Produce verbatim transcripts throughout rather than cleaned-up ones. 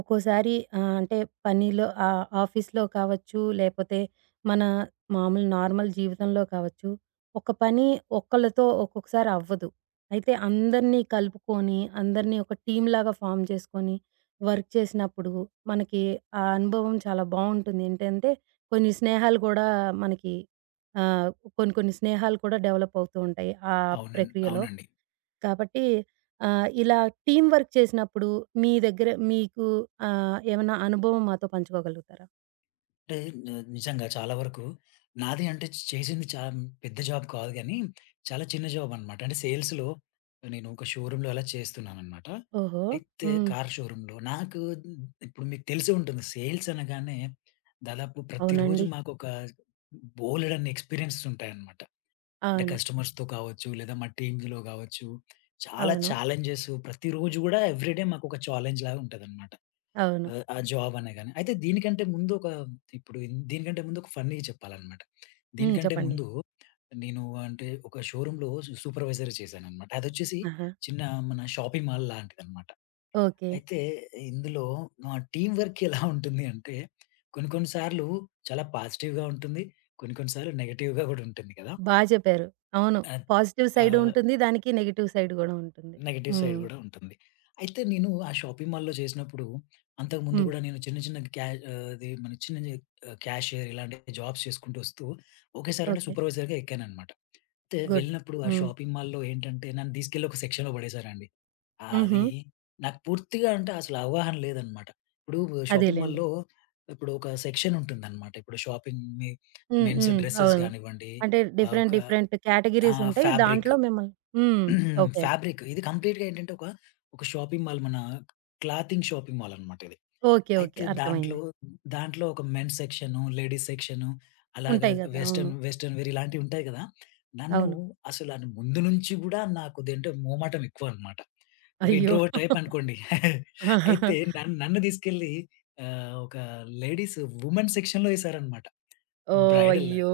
ఒక్కోసారి ఆహ్, అంటే పనిలో ఆహ్, ఆఫీస్‌లో కావచ్చు, లేపోతే మన మామూలు నార్మల్ జీవితంలో కావచ్చు, ఒక పని ఒక్కళ్ళతో ఒక్కొక్కసారి అవ్వదు. అయితే అందరినీ కలుపుకొని, అందరినీ ఒక టీమ్‌లాగా ఫార్మ్ చేసుకొని, వర్క్ చేసినప్పుడు మనకి ఆ అనుభవం చాలా బావుంటుంది. ఏంటంటే కొన్ని స్నేహాలు గూడా మనకి ఆహ్, కొన్ని కొన్ని స్నేహాలు కూడా డెవలప్ అవుతూ ఉంటాయి ఆ అవునండి. ప్రక్రియలో. అవునండి. కాబట్టి ఆహ్, ఇలా టీమ్ వర్క్ చేసినప్పుడు మీ దగ్గర మీకు ఆహ్, ఏమన్నా అనుభవం మాతో పంచుకోగలుగుతారా? అంటే న నిజంగా చాలా వరకు నాది అంటే చేసింది చా పెద్ద జాబ్ కాదు గానీ, చాలా చిన్న జాబ్ అనమాట. అంటే సేల్స్‌లో నేను ఒక షోరూమ్‌లో అలా చేస్తున్నాననమాట. ఓహో! అయితే హ్మ్. కార్ షోరూమ్‌లో నాకు ఇప్పుడు మీకు తెలిసే ఉంటుంది. సేల్స్ అనగానే దాదాపు ప్రతిరోజు అవునండి. మాకొక బోలెడన్ని ఎక్స్‌పీరియన్సెస్ ఉంటాయన్నమాట. అంటే హ్మ్. అవును. కస్టమర్స్‌తో కావచ్చు, లేదా మా టీమ్స్‌లో కావచ్చు, చాలా అవును. ఛాలెంజెస్ ప్రతిరోజు గూడా ఎవ్రీడే మాకొక ఛాలెంజ్ లాగా ఉంటదనమాట. అవును. ఆహ్, ఆ జాబ్ అనే గాని. అయితే దీనికంటే ముందు ఒక ఇప్పుడు ఇన్- దీనికంటే ముందు ఒక ఫన్నీ చెప్పాలన్నమాట. హ్మ్. దీనికంటే చెప్పండి. ముందు నేను అంటే ఒక షోరూమ్‌లో సు సూపర్వైజర్ చేశానన్నమాట. అదొచ్చేసి ఆహా! చిన్న మన షాపింగ్ మాల్ లాంటిదన్నమాట. ఓకే. అయితే ఇందులో మా టీమ్ వర్క్ ఎలా ఉంటుంది అంటే కొన్ని కొన్ని సార్లు చాలా పాజిటివ్‌గా ఉంటుంది. కొన్ని కొన్ని సార్లు నెగెటివ్‌గా గూడా ఉంటుంది కదా! బా చెప్పారు. అవును. ఆహ్, పాజిటివ్ సైడ్ ఆహ్ ఉంటుంది. దానికి నెగెటివ్ సైడ్ గూడా ఉంటుంది. నెగెటివ్ సైడ్ హ్మ్. గూడా ఉంటుంది. అయితే నేను ఆ షాపింగ్ మాల్‌లో చేసినప్పుడు, అంతకుముందు హ్మ్. గూడా నేను చిన్న చిన్న క్యా ఆహ్, అది మన చిన్న చి ఆహ్, క్యాషియర్ ఇలాంటి జాబ్స్ చేసుకుంటూ వస్తూ ఒకేసారి అంటే ఓకే. సూపర్వైజర్‌గా ఎక్కాననమాట. అయితే గుడ్. వెళ్ళినప్పుడు ఆ హ్మ్. షాపింగ్ మాల్‌లో ఏంటంటే నన్ను తీసుకెళ్ళి ఒక సెక్షన్‌లో పడేశారండి. ఆహ్, హుహు. అది నాకు పూర్తిగా అంటే అసలు అవగాహన లేదనమాట. ఇప్పుడు షాపింగ్ అదేలెండి. మాల్‌లో ఇప్పుడు ఒక సెక్షన్ ఉంటుందనమాట. ఇప్పుడు షాపింగ్ మె హ్మ్. మెన్స్ హ్మ్. డ్రెసెస్ అవును. గానివ్వండి, అంటే ఆహ్, ఒక డిఫరెంట్ డిఫరెంట్ కేటగరీస్ ఆహ్, ఉంటాయి. ఫ్యాబ్రిక్ దాంట్లో మిమ్మల్ని హ్మ్. ఓకే. ఫ్యాబ్రిక్ ఇది కంప్లీట్‌గా ఏంటంటే ఒక, ఒక షాపింగ్ మాల్ మన క్లాతింగ్ షాపింగ్ మాల్ అన్నమాట ఇది. ఓకే. ఓకే. అయితే దాంట్లో, అర్థమైంది. దాంట్లో ఒక మెన్స్ సెక్షను, లేడీస్ సెక్షను అలాగా ఉంటాయి గదా! అవును. వెస్టర్న్, వెస్టర్న్ వేర్ ఇలాంటివి ఉంటాయి కదా! నన్ను అవును. అసలు అది ముందు నుంచి గూడా నాకు ఇదేంటో మోమాటం ఎక్కువన్నమాట. ఒక అయ్యో! ఇంట్రోవర్ట్ టైప్ అనుకోండి. అయితే నన్ను, నన్ను తీసుకెళ్ళి ఆహ్, ఒక లేడీస్ వుమెన్ సెక్షన్‌లో ఏసారన్నమాట. ఓహ్! బ్రైడల్ అయ్యో!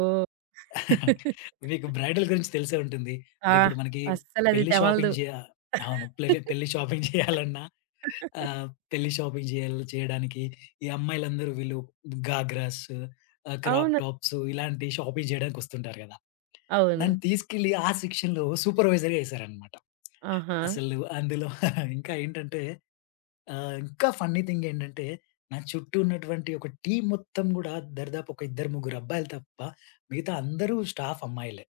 మీకు బ్రైడల్ గురించి తెలిసే ఉంటుంది. అంటే ఆ! ఇప్పుడు మనకి అస్సలది పెళ్లి తెమలదు. షాపింగ్ జేయ అవును. పెళ్లి పెళ్లి షాపింగ్ చేయాలన్నా ఆహ్, పెళ్లి షాపింగ్ చేయాలి చేయడానికి ఈ అమ్మాయిలందరూ వీళ్ళు గాగ్రాస్, ఆహ్, క్రాప్ అవును. టాప్స్ ఇలాంటి షాపింగ్ చేయడానికి వస్తుంటారు గదా! అవును. నన్ను తీసుకెళ్ళి ఆ సెక్షన్‌లో సూపర్వైజర్‌గా ఏసారనమాట. ఆహా! అసలు అందులో ఇంకా ఏంటంటే ఆహ్, ఇంకా ఫన్నీ థింగ్ ఏంటంటే నా చుట్టూ ఉన్నటువంటి ఒక టీమ్ మొత్తం గూడా దరిదాపు ఒక ఇద్దరు, ముగ్గురు అబ్బాయిలు తప్ప మిగతా అందరూ స్టాఫ్ అమ్మాయిలే.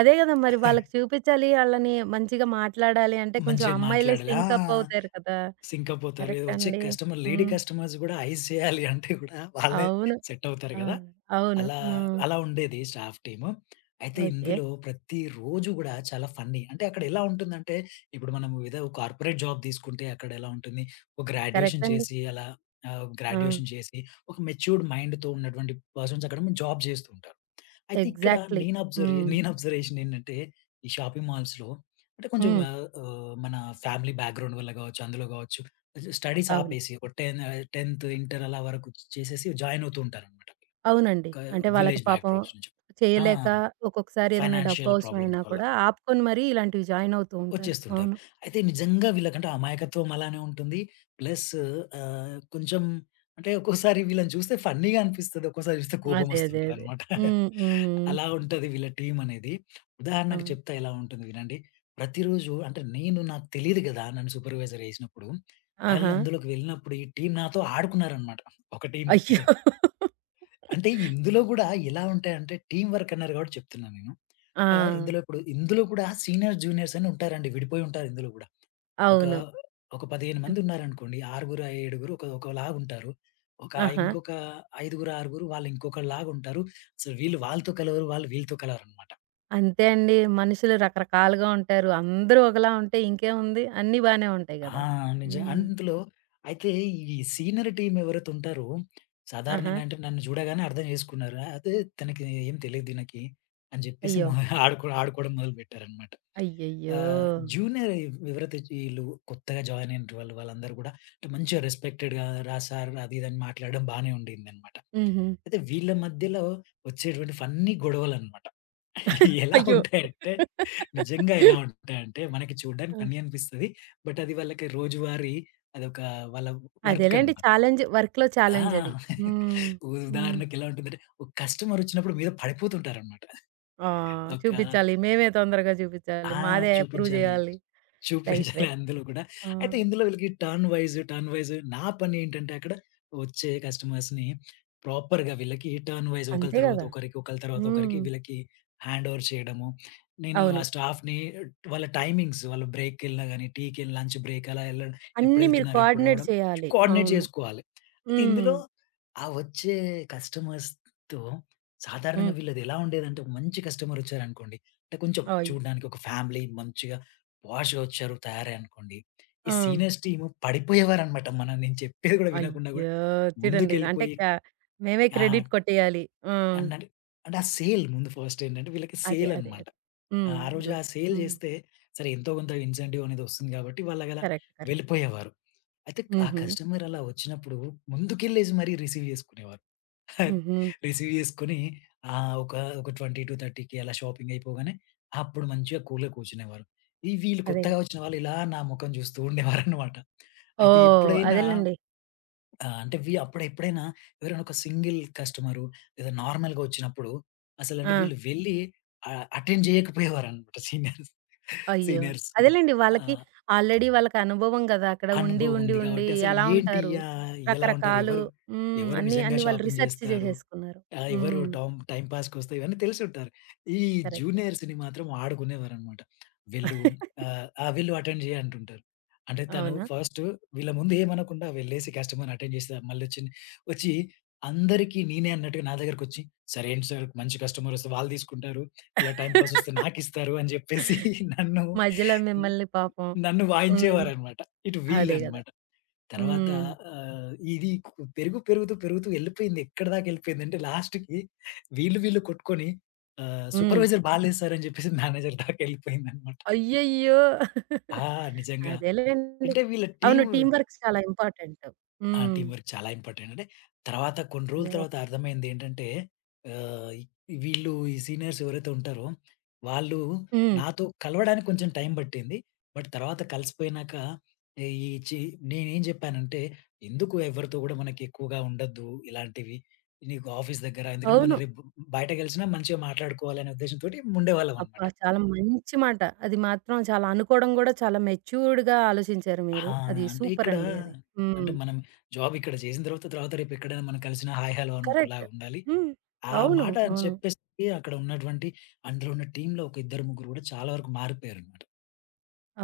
అదే గదా! మరి హే, వాళ్ళకి చూపిచ్చాలి, ఆళ్ళని మంచిగా మాట్లాడాలి అంటే కొంచెం మంచిగా అమ్మాయిలే మాట్లాడాలి. ఆ! సింక్ అప్ అవుతారు కదా! సింకయిపోతారు. కరెక్ట్ వచ్చే అండి. కస్టమర్ లేడీ హ్మ్. కస్టమర్స్ గూడా ఐస్ చేయాలి అంటే గూడా వాళ్ళే అవును. సెట్ అవుతారు ఆ! గదా! అవును. అలా, హ్మ్. అలా ఉండేది స్టాఫ్ టీము. అయితే ఓకే. ఇందులో ప్రతిరోజు గూడా చాలా ఫన్నీ. అంటే అక్కడ ఎలా ఉంటుందంటే, ఇప్పుడు మనం ఏదో కార్పొరేట్ జాబ్ తీసుకుంటే అక్కడ ఎలా ఉంటుంది, ఒక కరెక్ట్ గ్రాడ్యుయేషన్ అండి. చేసి అలా ఆహ్, ఆ! గ్రాడ్యుయేషన్ చేసి ఒక మెచ్యూర్డ్ మైండ్‌తో ఉన్నటువంటి పర్సన్స్ అక్కడ జాబ్ చేస్తూ ఉంటారు. అయితే ఇక్కడ ఎగ్జాక్ట్‌లీ. నేను అబ్జర్వ్ హ్మ్. నేను అబ్జర్వేషన్ ఏంటంటే, ఈ షాపింగ్ మాల్స్‌లో అంటే కొంచెం హ్మ్. ఆహ్, ఆహ్, మన ఫ్యామిలీ బ్యాక్‌గ్రౌండ్ వల్ల కావచ్చు, అందులో కావచ్చు స్టడీస్ అవును. ఆపేసి ఒక పది ఆహ్, 10థ్, ఇంటర్ అలా వరకు చేసేసి జాయిన్ అవుతూ ఉంటారనమాట. అవునండి. క అంటే వాళ్ళకి విలేజ్ పాపం బ్యాక్‌డ్రాప్స్ నుంచి. ఆ! చేయలేక ఒక్కొక్కసారి ఏదైనా ఫైనాన్షియల్ ప్రాబ్లమ్స్ డబ్బవసరమైనా వల్ల. కూడా ఆపుకొని మరీ ఇలాంటివి జాయిన్ అవుతూ ఉంటారు. వచ్చేస్తుంటారు. అవును. అయితే నిజంగా వీళ్ళకంటే అమాయకత్వం అలానే ఉంటుంది. ప్లస్ ఆహ్, కొంచెం అంటే ఒక్కోసారి వీళ్ళని చూస్తే ఫన్నీగా అనిపిస్తది. ఒక్కోసారి చూస్తే అదే. అదే. అదే. కోపమొస్తుంటదనమాట. హ్మ్. హ్మ్. అలా ఉంటది వీళ్ళ టీమ్ అనేది. ఉదాహరణకు అవును. చెప్తా ఎలా ఉంటుంది వినండి. ప్రతిరోజు అంటే నేను నాకు తెలీదు గదా! నన్ను సూపర్‌వైజర్ ఏసినప్పుడు. ఆళ్ళు ఆహా! అందులోకి వెళ్ళినప్పుడు ఈ టీమ్ నాతో ఆడుకున్నారనమాట. ఒక టీమ్. అయ్యో! అంటే ఇందులో గూడా ఎలా ఉంటాయంటే టీమ్ వర్క్ అన్నారు కాబట్టి చెప్తున్నా నేను. ఆ! ఆహ్, ఇందులో ఇప్పుడు ఇందులో కూడా సీనియర్స్, జూనియర్స్ అని ఉంటారండి. విడిపోయి ఉంటారు ఇందులో గూడా. ఒక, అవును. ఒక పదిహేను అన్ మంది ఉన్నారనుకోండి. ఆరుగురు, ఏడుగురు ఒక ఒకలాగుంటారు. ఒక ఆహా! ఇంకొక ఐదుగురు, ఆరుగురు వాళ్ళు ఇంకొకలాగుంటారు. అసలు వీళ్ళు వాళ్ళతో కలవరు. వాళ్ళు వీళ్ళతో కలవరనమాట. అంతే అండి. మనుషులు రకరకాలుగా ఉంటారు. అందరూ ఒకలా ఉంటే ఇంకేముంది? అన్నీ బానే ఉంటాయి ఆ! గదా! నిజం. హ్మ్. అందులో అయితే ఈ సీనియర్ టీమ్ ఎవరైతే ఉంటారో ఆహా! సాధారణంగా అంటే నన్ను చూడగానే అర్థం చేసుకున్నారు. అదే తనకి ఏం తెలీదు దీనికి అని చెప్పేసి అయ్యో! మొ ఆడుకో ఆడుకోవడం మొదలుపెట్టారనమాట. అయ్యయ్యో! ఆహ్, జూనియర్ ఎవరైతే ఈళ్ళు కొత్తగా జాయిన్ అయినటి వాళ్ళు వాళ్ళందరూ గూడా అంటే మంచిగా రెస్పెక్టెడ్‌గా "రా సార్" అది ఇది అని మాట్లాడడం బానే ఉండిందనమాట. హుహు. అయితే వీళ్ళ మధ్యలో వచ్చేటువంటి ఫన్నీ గొడవలనమాట. ఎలా అయ్యో! ఉంటాయంటే నిజంగా ఎలా ఉంటాయంటే మనకి చూడడానికి ఆ! ఫన్నీ అనిపిస్తది. బట్ అది వాళ్ళకి రోజువారీ అదొక వాళ్ళ వర్క్ అదేలెండి. అనమాట. ఛాలెంజ్ వర్క్‌లో ఛాలెంజది. ఆ! హ్మ్. హ్మ్. ఉదాహరణకి ఎలా ఉంటుందంటే ఒక కస్టమర్ వచ్చినప్పుడు మీద పడిపోతుంటారనమాట. ఆ! ఒక చూపిచ్చాలి. మేమే తొందరగా చూపిచ్చాలి. ఆ! మాదే ప్రూవ్ చూపించాలి. జేయాలి. రైట్. చూపించాలి రైట్. అందులో కూడా. ఆ! అయితే ఇందులో వీళ్ళకి టర్న్ వైస్, టర్న్ వైస్ నా పనేంటంటే అక్కడ వచ్చే కస్టమర్స్‌ని ప్రాపర్‌గా వీళ్ళకి టర్న్ వైస్ ఒకళ్ళ అంతే తర్వాత గదా! ఒకరికి, ఒకళ్ళ తర్వాత ఒకరికి హ్మ్. వీళ్ళకి హ్యాండ్ ఓవర్ చేయడము. నేను ఆ అవును. స్టాఫ్‌ని వాళ్ళ టైమింగ్స్ వాళ్ళ బ్రేక్‌కెళ్ళినా గాని, టీకి వెళ్ళి లంచ్ బ్రేక్ అలా ఎళ్ళడం అన్నీ మీరు ఎప్పుడెళ్తున్నారు, ఎప్పుడు కోఆర్డినేట్ రావడం చేయాలి. కోఆర్డినేట్ అవును. చేసుకోవాలి. అయితే హ్మ్. ఇందులో ఆ వచ్చే కస్టమర్స్‌తో సాధారణంగా హ్మ్. వీళ్ళది ఎలా ఉండేదంటే ఒక మంచి కస్టమర్ వచ్చారనుకోండి. అంటే కొంచెం అయ్యో! చూడడానికి ఒక ఫ్యామిలీ మంచిగా పాష్‌గా వచ్చారు, తయారయ్యారనుకోండి. ఈ ఆ! సీనియర్స్ టీమ్ పడిపోయేవారనమాట. మనం నేను చెప్పేది గూడా వినకుండా గూడా అయ్యో! చూడండి. అంటే ముందుకెళ్ళిపోయి క మేమే ఆహ్, క్రెడిట్ కొట్టేయాలి. ఆ! అన్నట్టు అంటే ఆ సేల్ ముందు ఫస్ట్ ఏంటంటే వీళ్ళకి అదే. సేల్ అదే. అదే. అనమాట. హ్మ్. ఆహ్, ఆ రోజు ఆ గుడ్. సేల్ హ్మ్. జేస్తే సరే ఎంతో కొంత ఇన్సెంటివ్ అనేది వస్తుంది గాబట్టి వాళ్ళలా కరెక్ట్. కరెక్ట్. వెళ్ళిపోయేవారు. అయితే ఆ హుహు. కస్టమర్ అలా వచ్చినప్పుడు ముందుకెళ్ళేసి మరీ రిసీవ్ జేసుకునేవారు. హుహు. రిసీవ్ చేసుకొని ఆహ్, ఒక, ఒక ఇరవై-30కి అలా షాపింగ్ అయిపోగానే అప్పుడు మంచిగా కూల్‌గా కూర్చునేవారు. ఈ వీళ్ళు అదే కొత్తగా గదా! వచ్చిన వాళ్ళు ఇలా నా ముఖం చూస్తూ ఉండేవారన్నమాట. అయితే ఓహ్! ఎప్పుడైనా అదేలెండి. ఆహ్, అంటే వి అప్పుడు ఎప్పుడైనా ఎవరైనా ఒక సింగిల్ కస్టమరు లేదా నార్మల్‌గా వచ్చినప్పుడు అసలంటే ఆ! వీళ్ళు వెళ్ళి ఆహ్, అటెండ్ చేయకపోయేవారన్నమాట సీనియర్స్. అయ్యో! సీనియర్స్ అదేలెండి. వాళ్ళకి ఆహ్, ఆల్రెడీ వాళ్ళకి అనుభవం గదా! అక్కడ ఉండి, అనుభవం ఉండి, ఉంది ఉండి కాబట్టి అసలు ఎలా ఏంటి ఉంటారు? ఆహ్, ఎలా ఉంటారు? రకరకాలు ఎవరు, హ్మ్. ఎవరు అన్నీ, నిజంగా అన్నీ వాళ్ళు షాపింగ్ రిసర్చ్ చేస్తారు? చేసేసుకున్నారు. ఆ! ఎవరు హ్మ్. టౌం టైమ్ పాస్‌కొస్తాయి. ఇవన్నీ తెలిసుంటారు. ఈ కరెక్ట్. జూనియర్స్‌ని మాత్రం ఆడుకునేవారనమాట. "వెళ్ళు ఆహ్, ఆ! వెళ్ళు అటెండ్ చెయి" అంటుంటారు. అంటే తను అవునా? ఫస్ట్ వీళ్ళ ముందు ఏమనకుండా వెళ్ళేసి కస్టమర్‌ని అటెండ్ చేసి మళ్ళొచ్చి వచ్చి అందరికీ నేనే అన్నట్టుగా నా దగ్గరకొచ్చి, "సార్ ఏంటి సార్ మంచి కస్టమర్ వస్తే వాళ్ళు తీసుకుంటారు. ఇలా టైమ్ పాస్ వస్తే నాకిస్తారు" అని చెప్పేసి నన్ను మధ్యలో మిమ్మల్ని పాపం నన్ను హ్మ్. వాయించేవారనమాట. ఇటు అదే గదా! వీళ్ళనమాట. తర్వాత హ్మ్. ఆహ్, ఇది కు పెరుగు పెరుగుతూ, పెరుగుతూ ఎళ్ళిపోయింది. ఎక్కడిదాకా ఎళ్ళిపోయిందంటే లాస్ట్‌కి వీళ్ళు, వీళ్ళు కొట్టుకొని ఆహ్, హ్మ్. సూపర్వైజర్ బాలేదు సార్ అని జెప్పేసి మేనేజర్ దాకా ఎళ్ళిపోయిందనమాట. అయ్యయ్యో! ఆ! నిజంగా. అదేలెండి. అంటే వీళ్ళ అవును. టీమ్ టీమ్ వర్క్స్ చాలా ఇంపార్టెంట్. ఆ! హ్మ్. టీమ్ వర్క్ చాలా ఇంపార్టెంట్. అంటే తర్వాత కొన్ని రోజుల అదే. ఒక్ తర్వాత అర్థమైందేంటంటే ఆహ్, వీళ్ళు ఈ సీనియర్స్ ఎవరైతే ఉంటారో వాళ్ళు హ్మ్. నాతో కలవడానికి కొంచెం టైం పట్టింది. బట్ తర్వాత కలిసిపోయినాక ఈ చి నేనేం చెప్పానంటే, "ఎందుకు ఎవరితో కూడా మనకి ఎక్కువగా ఉండొద్దు ఇలాంటివి. నీకు ఆఫీస్ దగ్గర ఎందుకంటే మనం అవును. రేపు బయట కలిసినా మంచిగా మాట్లాడుకోవాలి" అనే ఉద్దేశంతోటి ఉండేవాళ్ళం అనమాట. అబ్బా! చాలా మంచి మాట. అది మాత్రం చాలా అనుకోవడం గూడా చాలా మెచ్యూర్డ్‌గా ఆలోచించారు ఆ! మీరు. అది అంటే సూపర్ ఇక్కడ అండి అది. అంటే హ్మ్. మనం జాబ్ ఇక్కడ చేసిన తర్వాత, తర్వాత రేపు ఎక్కడైనా మనం కలిసినా హాయ్, హలో అని కరెక్ట్. ఒకలాగా ఉండాలి. హ్మ్. ఆ అవును. మాట అని అవును. చెప్పేసి అక్కడ ఉన్నటువంటి అందులో ఉన్న టీమ్‌లో ఒక ఇద్దరు, ముగ్గురు గూడా చాలా వరకు మారిపోయారనమాట.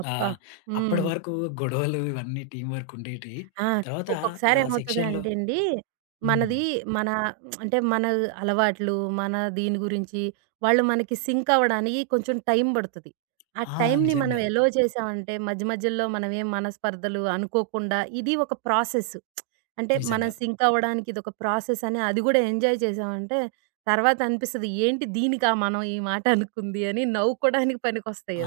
అబ్బా! ఆహ్, అప్పటి హ్మ్. వరకు గొడవలు ఇవన్నీ టీమ్ వర్క్ ఉండేటివి. ఆ! తర్వాత ఆ ఒక్కొక్కసారి సెక్షన్‌లో ఏమవుతదంటే అండి, హ్మ్. మనది మన అంటే మన అలవాట్లు, మన దీని గురించి వాళ్ళు మనకి సింక్ అవ్వడానికి కొంచెం టైం పడతది. ఆ ఆ! టైంని మనం నిజంగా. ఎలో చేసామంటే మధ్య మధ్యలో మనమేం మనస్పర్ధలు అనుకోకుండా ఇది ఒక ప్రాసెస్. అంటే మనం నిజంగా. సింక్ అవ్వడానికి ఇదొక ప్రాసెస్ అని అది కూడా ఎంజాయ్ చేసామంటే తర్వాత అనిపిస్తది ఏంటి దీనికా మనం ఈ మాట అనుకుంది అని నవ్వుకోడానికి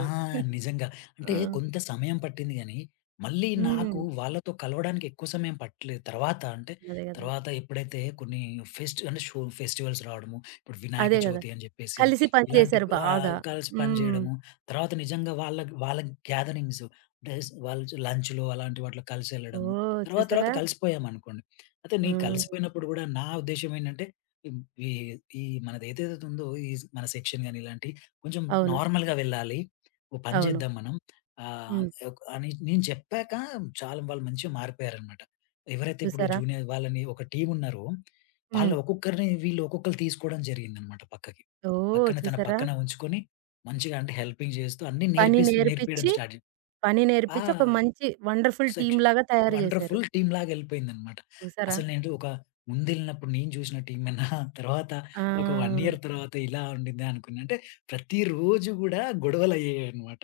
ఆ! నిజంగా. అంటే ఆ! కొంత సమయం పట్టింది గానీ, మళ్ళీ నాకు హ్మ్. వాళ్ళతో కలవడానికి ఎక్కువ సమయం పట్టలేదు. తర్వాత అంటే అదే గదా! తర్వాత ఎప్పుడైతే కొన్ని ఫెస్ట్ అంటే షో ఫెస్టివల్స్ రావడము, ఇప్పుడు వినాయక అదే గదా! చవితి అని జెప్పేసి కలిసి పని ఇలాంటి చేశారు ఆహ్, బాగా. కలిసి పని హ్మ్. జేయడము. తర్వాత నిజంగా వాళ్ళ వాళ్ళ గ్యాదరింగ్స్ అంటే వాళ్ళు లంచ్‌లో అలాంటి వాటిలో కలిసెళ్ళడము. ఓహ్! తర్వాత తర్వాత చూసారా? కలిసిపోయామనుకోండి. అయితే ఆ! నేను కలిసిపోయినప్పుడు గూడా నా ఉద్దేశ్యం ఏంటంటే, ఈ ఈ మనది ఏదైతే ఉందో ఈ మన సెక్షన్ గాని ఇలాంటివి కొంచెం అవును. నార్మల్‌గా వెళ్ళాలి. ఒక పని అవును. చేద్దాం మనం ఆహ్, హ్మ్. ఒక్ అని నేను చెప్పాక చాలా వాళ్ళు మంచిగా మారిపోయారనమాట. ఎవరైతే ఇప్పుడు చూసారా? జూనియర్ వాళ్ళని ఒక టీమ్ ఉన్నారో, హ్మ్. వాళ్ళు ఒక్కొక్కరిని వీళ్ళు ఒక్కొక్కళ్ళు తీసుకోవడం జరిగిందనమాట పక్కకి. ఓహ్! పక్కన తన చూసారా? పక్కన ఉంచుకొని మంచిగా అంటే హెల్పింగ్ చేస్తూ అన్నీ పని నేర్పిస్ నేర్పియడం నేర్పిచ్చి, స్టార్ట్ చే పని ఆ నేర్పిచ్చి ఒక మంచి వండర్‌ఫుల్ సెక్ష టీమ్‌లాగా తయారు జేశారు. వండర్‌ఫుల్ టీమ్‌లాగా ఎళ్ళిపోయిందనమాట. చూసారా? అసలు నేను ఒక ముందెళ్ళినప్పుడు నేను చూసిన టీమేనా తర్వాత ఒక 1 ఆ! ఇయర్ తర్వాత ఇలా ఉండిద్దా అనుకున్నా. అంటే ప్రతిరోజు గూడా గొడవలయ్యేయనమాట.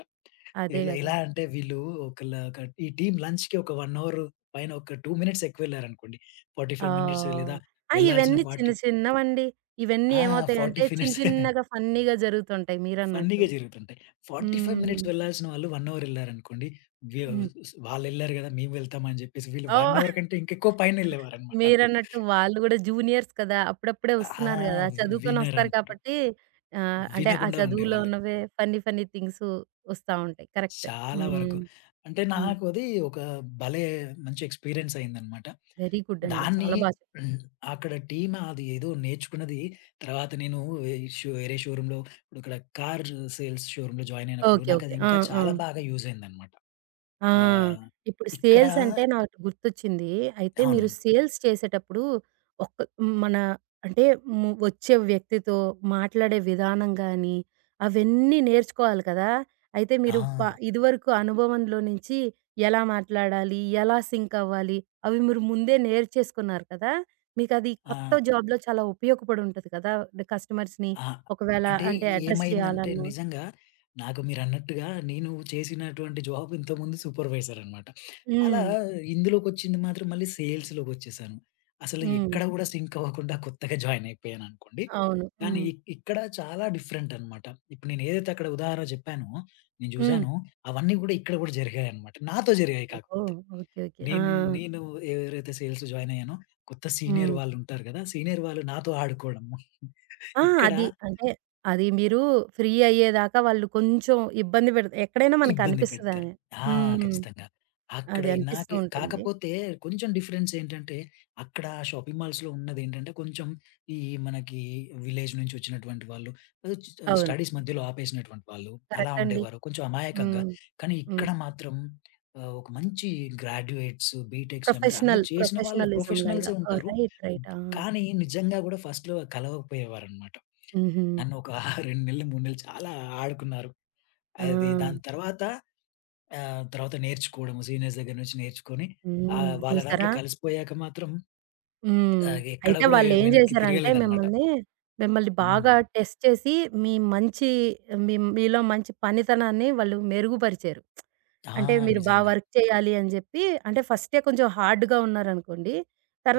అదే ఇలా గదా! ఎలా అంటే వీళ్ళు ఒకళ్ళ ఒక ఈ టీమ్ లంచ్‌కి ఒక వన్ అవర్ పైన ఒక టూ మినిట్స్ ఎక్కువెళ్లారనుకోండి. 45 మినిట్స్ ఆహ్, లేదా ఆ! వెళ్ళాల్సిన ఇవన్నీ చిన్న 40 చిన్నవండి. ఇవన్నీ ఆ! ఫోర్టీ ఏమవుతాయంటే చిన్న మినిట్స్ చిన్నగా ఫన్నీగా జరుగుతుంటాయి మీరన్నట్టు. ఫన్నీ‌గా జరుగుతుంటాయి. ఫోర్టీ ఫైవ్ హ్మ్. మినిట్స్ వెళ్ళాల్సిన వాళ్ళు వన్ అవర్ ఎళ్లారనుకోండి. వ్యవ్ హ్మ్. వాళ్ళెళ్లారు కదా! మేము వెళ్తాం అని చెప్పేసి వీళ్ళు వన్ ఓహ్! అవర్ కంటే ఇంకెక్కువ పైన ఎళ్ళేవారన్నమాట. మీరన్నట్టు వాళ్ళు గూడా జూనియర్స్ కదా! అప్పుడప్పుడే ఆ! వస్తున్నారు గదా! చదువుకొనొస్తారు వినరనమాట. కాబట్టి ఆహ్, అంటే ఆ వినకుండా చదువులో ఉండేవాళ్ళు. ఉన్నవే ఫన్నీ ఫన్నీ థింగ్స్ వస్తా ఉంటాయి. కరెక్ట్. చాలా హ్మ్. వరకు. అంటే హ్మ్. నాకు అది ఒక భలే మంచి ఎక్స్‌పీరియన్స్ అయిందన్నమాట. వెరీ గుడ్ అండి. దాన్ని చాలా బా చెప్పారు. ఉమ్, అక్కడ టీమ్ అది ఏదో నేర్చుకున్నది తర్వాత నేను వే షో వేరే షోరూమ్‌లో ఇప్పుడు ఇక్కడ కార్ సేల్స్ షోరూమ్‌లో జాయిన్ అయినప్పుడు ఓకే. ఓకే. నాకది ఆ! ఇంకా ఆ! చాలా బాగా యూజ్ అయిందన్నమాట. ఆ! ఆహ్, ఇప్పుడు ఇక్కడ సేల్స్ అంటే నాకు గుర్తొచ్చింది. అయితే మీరు అవును. సేల్స్ చేసేటప్పుడు ఒక్క మన అంటే ము వచ్చే వ్యక్తితో మాట్లాడే విధానం గానీ, అవన్నీ నేర్చుకోవాలి కదా! అయితే ఆ! మీరు ప ఇదివరకు అనుభవంలో నుంచి ఎలా మాట్లాడాలి? ఎలా సింక్ అవ్వాలి? అవి మీరు ముందే నేర్చేసుకున్నారు కదా! మీకది ఆ! కొత్త జాబ్‌లో చాలా ఉపయోగపడి ఉంటది కదా! కస్టమర్స్‌ని ఆ! ఒకవేళ అంటే అంటే అడ్రెస్ ఏమైందంటే చేయాలన్నా. నిజంగా నాకు మీరన్నట్టుగా నేను చేసినటువంటి జాబ్ ఇంతకుముందు సూపర్వైజర్ అనమాట. అలా హ్మ్. ఇందులోకొచ్చింది మాత్రం మళ్ళీ సేల్స్‌లోకొచ్చేసాను. అసలు హ్మ్. ఎక్కడ కూడా సింక్ అవ్వకుండా కొత్తగా జాయిన్ అయిపోయాననుకోండి. అవును. కానీ హ్మ్. హ్మ్. ఇ ఇక్కడ చాలా డిఫరెంట్ అనమాట. ఇప్పుడు నేను ఏదైతే అక్కడ ఉదాహరణ చెప్పానో, నేను హ్మ్. చూసాను అవన్నీ కూడా ఇక్కడ కూడా జరిగాయనమాట. నాతో జరిగాయి కాకపోతే. ఓహ్! ఓకే. ఓకే. ఆ! నేను నేను ఎవరైతే సేల్స్ జాయిన్ అయ్యానో కొత్త సీనియర్ హ్మ్. వాళ్ళుంటారు కదా! సీనియర్ వాళ్ళు నాతో ఆడుకోవడము. ఆ! ఇక్కడ అది. అంటే అది మీరు ఫ్రీ అయ్యేదాకా వాళ్ళు కొంచెం ఇబ్బంది పెడత ఎక్కడైనా ఇబ్బంది పెడతారు. మనకనిపిస్తదది. ఆ! హ్మ్. ఖచ్చితంగా. అక్కడ అది అనిపిస్తూ నాకే ఉంటుంది. కాకపోతే కొంచెం డిఫరెన్స్ ఏంటంటే, అక్కడ షాపింగ్ మాల్స్‌లో ఉన్నదేంటంటే, కొంచెం ఈ మనకి విలేజ్ నుంచి వచ్చినటువంటి వాళ్ళు, ఆహ్, అవును. స్టడీస్ మధ్యలో ఆపేసినటువంటి వాళ్ళు అలా కరెక్ట్ అండి. ఉండేవారు. కొంచెం అమాయకంగా. హ్మ్. కానీ హ్మ్. ఇక్కడ మాత్రం ఆహ్, ఒక మంచి గ్రాడ్యుయేట్స్, బీటెక్స్ అంటే అందరూ ప్రొఫెషనల్ చేసిన వాళ్ళు ప్రొఫెషనలిజం ప్రొఫెషనల్సే లాగా. ఆ! ఉంటారు. రైట్. రైట్. ఆ! కానీ నిజంగా కూడా ఫస్ట్‌లో కలవకపోయేవారన్నమాట. హుహు. నన్ను ఒక రెండు నెలలు, మూడు నెలలు చాలా ఆడుకున్నారు. ఆ! అది దాని తర్వాత ఆ! తర్వాత నేర్చుకోవడము సీనియర్స్ దగ్గర నుంచి నేర్చుకొని, హ్మ్. ఆహ్, వాళ్ళ ఓకే. దాంట్లో చూసారా? కలిసిపోయాక మాత్రం హ్మ్. ఆహ్, ఎక్కడ అయితే గూడా వాళ్ళేం వెనక్కి జేశారంటే తిరగలేదనమాట. మిమ్మల్ని, మిమ్మల్ని బాగా హ్మ్. టెస్ట్ చేసి మీ మంచి మీ మీలో మంచి పనితనాన్ని వాళ్ళు మెరుగుపరిచారు. ఆ! అంటే మీరు బా నిజంగా. వర్క్ చేయాలి అని జెప్పి అంటే ఫస్టే కొంచెం హార్డ్‌గా ఉన్నారనుకోండి.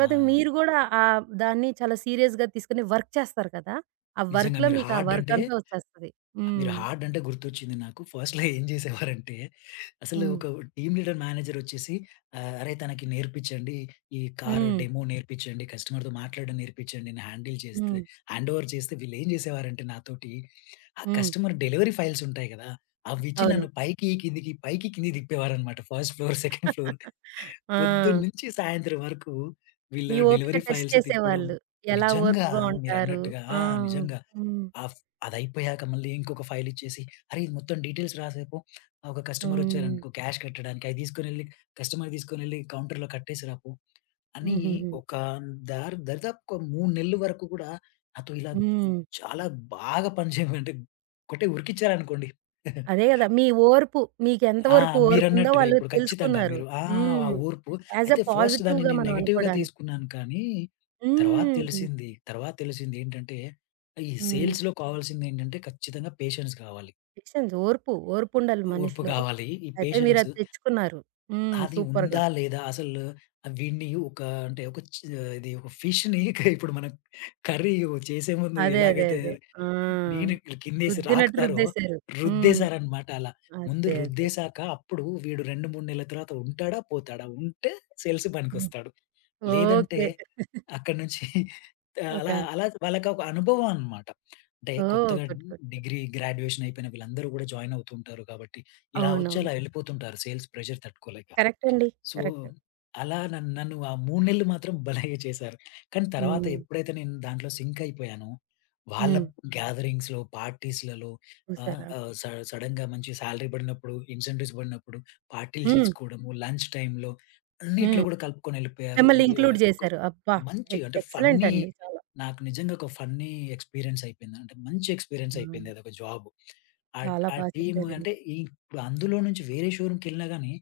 ఆ! మీరు గూడా ఆహ్, దాన్ని చాలా సీరియస్‌గా తీసుకొని వర్క్ చేస్తారు కదా! ఆ నిజంగా వర్క్‌లో మీరు మీకు ఆ హార్డ్ వర్క్ అంటే అంతా వచ్చేస్తది. మీరు హ్మ్. హార్డ్ అంటే గుర్తొచ్చింది నాకు. ఫస్ట్‌లో ఏం చేసేవారంటే, అసలు హ్మ్. ఒక టీమ్ లీడర్, మేనేజర్ వచ్చేసి ఆహ్, "అరే! తనకి నేర్పించండి. ఈ కారు హ్మ్. డెమో నేర్పించండి. కస్టమర్‌తో మాట్లాడడం నేర్పించండి. నేను హ్యాండిల్ చేస్తే హ్మ్. హ్యాండ్ ఓవర్ చేస్తే" వీళ్ళేం చేసేవారంటే నాతోటి, ఆ హ్మ్. కస్టమర్ డెలివరీ ఫైల్స్ ఉంటాయి కదా! అవిచ్చి అవును. నన్ను పైకి, కిందికి, పైకి, కిందికి తిప్పేవారనమాట. ఫస్ట్ ఫ్లోర్, సెకండ్ ఫ్లోర్ ఆ! పొద్దున్నుంచి సాయంత్రం వరకు వీళ్ళ మీ ఓపిక డెలివరీ టెస్ట్ ఫైల్స్ తిప్పడం. చేసేవాళ్ళు. ఎలా నిజంగా ఓర్పుగా ఉంటారు? మీరన్నట్టుగా ఆ! ఆ! నిజంగా. హ్మ్. ఆ అదయిపోయాక మళ్ళీ ఇంకొక ఫైల్ ఇచ్చేసి, "అరే! ఇది మొత్తం డీటెయిల్స్ రాసేపు. ఒక కస్టమర్ హ్మ్. వచ్చారనుకో క్యాష్ కట్టడానికి అయి తీసుకొనెళ్ళి కస్టమర్ తీసుకొనెళ్ళి కౌంటర్‌లో కట్టేసిరా పో" అని హుహుహు. ఒక దారి దరిదాపుగా మూడు నెలల వరకు కూడా నాతో ఇలా హ్మ్. చాలా బాగా పనిచేయమంటే కొట్టి ఉరికిచ్చారనుకోండి. అదే గదా! మీ ఓర్పు మీకెంత ఆ! వరకు ఓర్పుందో మీరన్నట్టుగా వాళ్ళు ఇప్పుడు ఖచ్చితంగా తెలుసుకున్నారు. మీరు ఆ! ఆ హ్మ్. ఊర్పు యాస్ ఎ అయితే ఫస్ట్ దాన్ని పాజిటివ్‌గా నేను మనం నెగెటివ్‌గా అనుకోడానికి. తీసుకున్నాను కానీ, తర్వాత హ్మ్. తెలిసింది, తర్వాత తెలిసింది ఏంటంటే, ఈ హ్మ్. సేల్స్‌లో కావాల్సిందేంటంటే ఖచ్చితంగా పేషెన్స్ కావాలి. పేషెన్స్ ఓర్పు, ఓర్పుండాలి ఓర్పు మనిషిలో. కావాలి. ఈ అయితే పేషెన్స్ మీరది తెచ్చుకున్నారు. హ్మ్. అది సూపర్‌గా. ఉందా? లేదా? అసలు వీడిని ఒక అంటే ఒక చ్ ఇది ఒక ఫిష్‌ని ఇప్పుడు మనం కర్రీ చేసే ముందు అదే. అదే. ఎలాగైతే అదే. ఆ! నీళ్ళు కిందేసి రుద్దినట్టు రాకుతారో రుద్దేశారు. హ్మ్. రుద్దేశారనమాట అలా. ముందు అదే. అదే. రుద్దేశాక అప్పుడు వీడు రెండు, మూడు నెలల తర్వాత ఉంటాడా? పోతాడా? ఉంటే సేల్స్ హ్మ్. పనికొస్తాడు. లేదంటే ఓకే. అక్కడి నుంచి ఒక అలా అలా వాళ్ళకి ఒక అనుభవం అనమాట. అంటే ఓహ్! కొత్తగా good. Good. Good. Degree, graduation అయిపోయిన వీళ్ళందరూ కూడా జాయిన్ అవుతూ ఉంటారు కాబట్టి ఇలా వచ్చి అవునవును. అలా వెళ్ళిపోతుంటారు సేల్స్ ప్రెషర్ తట్టుకోలేక. కరెక్ట్ అండి. So, correct. అలా నన్ నన్ను ఆ మూడు నెలలు మాత్రం భలేగా చేశారు. కానీ తర్వాత హ్మ్. ఎప్పుడైతే నేను దాంట్లో సింక్ అయిపోయానో, వాళ్ళ హ్మ్. గ్యాదరింగ్స్‌లో, పార్టీస్‌లలో ఆహ్, చూసారా? ఆహ్, స సడెన్‌గా మంచి సాలరీ పడినప్పుడు, ఇన్సెంటివ్స్ పడినప్పుడు, పార్టీలు హ్మ్. చేసుకోవడము, లంచ్ టైమ్‌లో అన్నిట్లో హ్మ్. కూడా కలుపుకొని ఎళ్ళిపోయారు. మిమ్మల్ని ఈ ఇంక్లూడ్ ఆహ్, ఒక చేశారు. అబ్బా! మంచి ఎక్ అంటే ఎక్సలెంట్ ఫన్నీ అండి చాలా. నాకు నిజంగా ఒక ఫన్నీ ఎక్స్‌పీరియన్స్ అయిపోయింది. అంటే మంచి ఎక్స్‌పీరియన్స్ హ్మ్. అయిపోయింది అదొక జాబ్. ఆ చాలా ఆ బా టీమ్ హ్మ్. చెప్పారండి. అంటే ఇప్పుడు అందులో నుంచి వేరే షోరూమ్‌కెళ్ళినా గాని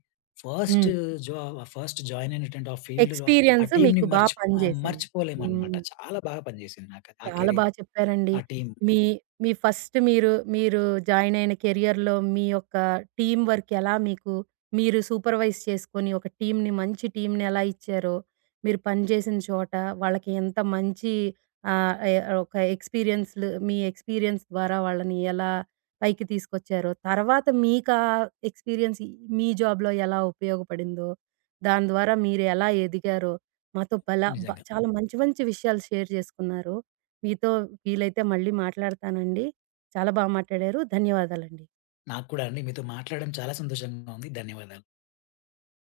ఫస్ట్ హ్మ్. జా ఫస్ట్ జాయిన్ అయినటువంటి ఆ ఫీల్డ్‌లో ఆ ఎక్స్‌పీరియన్స్ టీమ్‌ని మీకు బా మర్చి ఆహ్, పనిచేసింది. మర్చిపోలేమనమాట. హ్మ్. చాలా బాగా పనిచేసింది నాకు ఆ చాలా బా కెరీర్, చెప్పారండి. ఆ టీమ్ మీ మీ ఫస్ట్ మీరు, మీరు జాయిన్ అయిన కెరియర్‌లో మీ యొక్క టీమ్ వర్క్ ఎలా మీకు మీరు సూపర్వైజ్ చేసుకొని ఒక టీమ్‌ని మంచి టీమ్‌ని ఎలా ఇచ్చారో, మీరు పనిచేసిన చోట వాళ్ళకి ఎంత మంచి ఆహ్, ఎ ఒక ఎక్స్‌పీరియన్స్‌లు మీ ఎక్స్‌పీరియన్స్ ద్వారా వాళ్ళని ఎలా పైకి తీసుకొచ్చారో, తర్వాత మీకా ఎక్స్‌పీరియన్స్ మీ జాబ్‌లో ఎలా ఉపయోగపడిందో, దాని ద్వారా మీరు ఎలా ఎదిగారో, మాతో భలా బా నిజంగా. చాలా మంచి మంచి విషయాలు షేర్ చేసుకున్నారు. మీతో వీలైతే మళ్ళీ మాట్లాడతానండి. చాలా బా మాట్లాడారు. ధన్యవాదాలండి. నాకు కూడా అండి మీతో మాట్లాడడం చాలా సంతోషంగా ఉంది. ధన్యవాదాలు.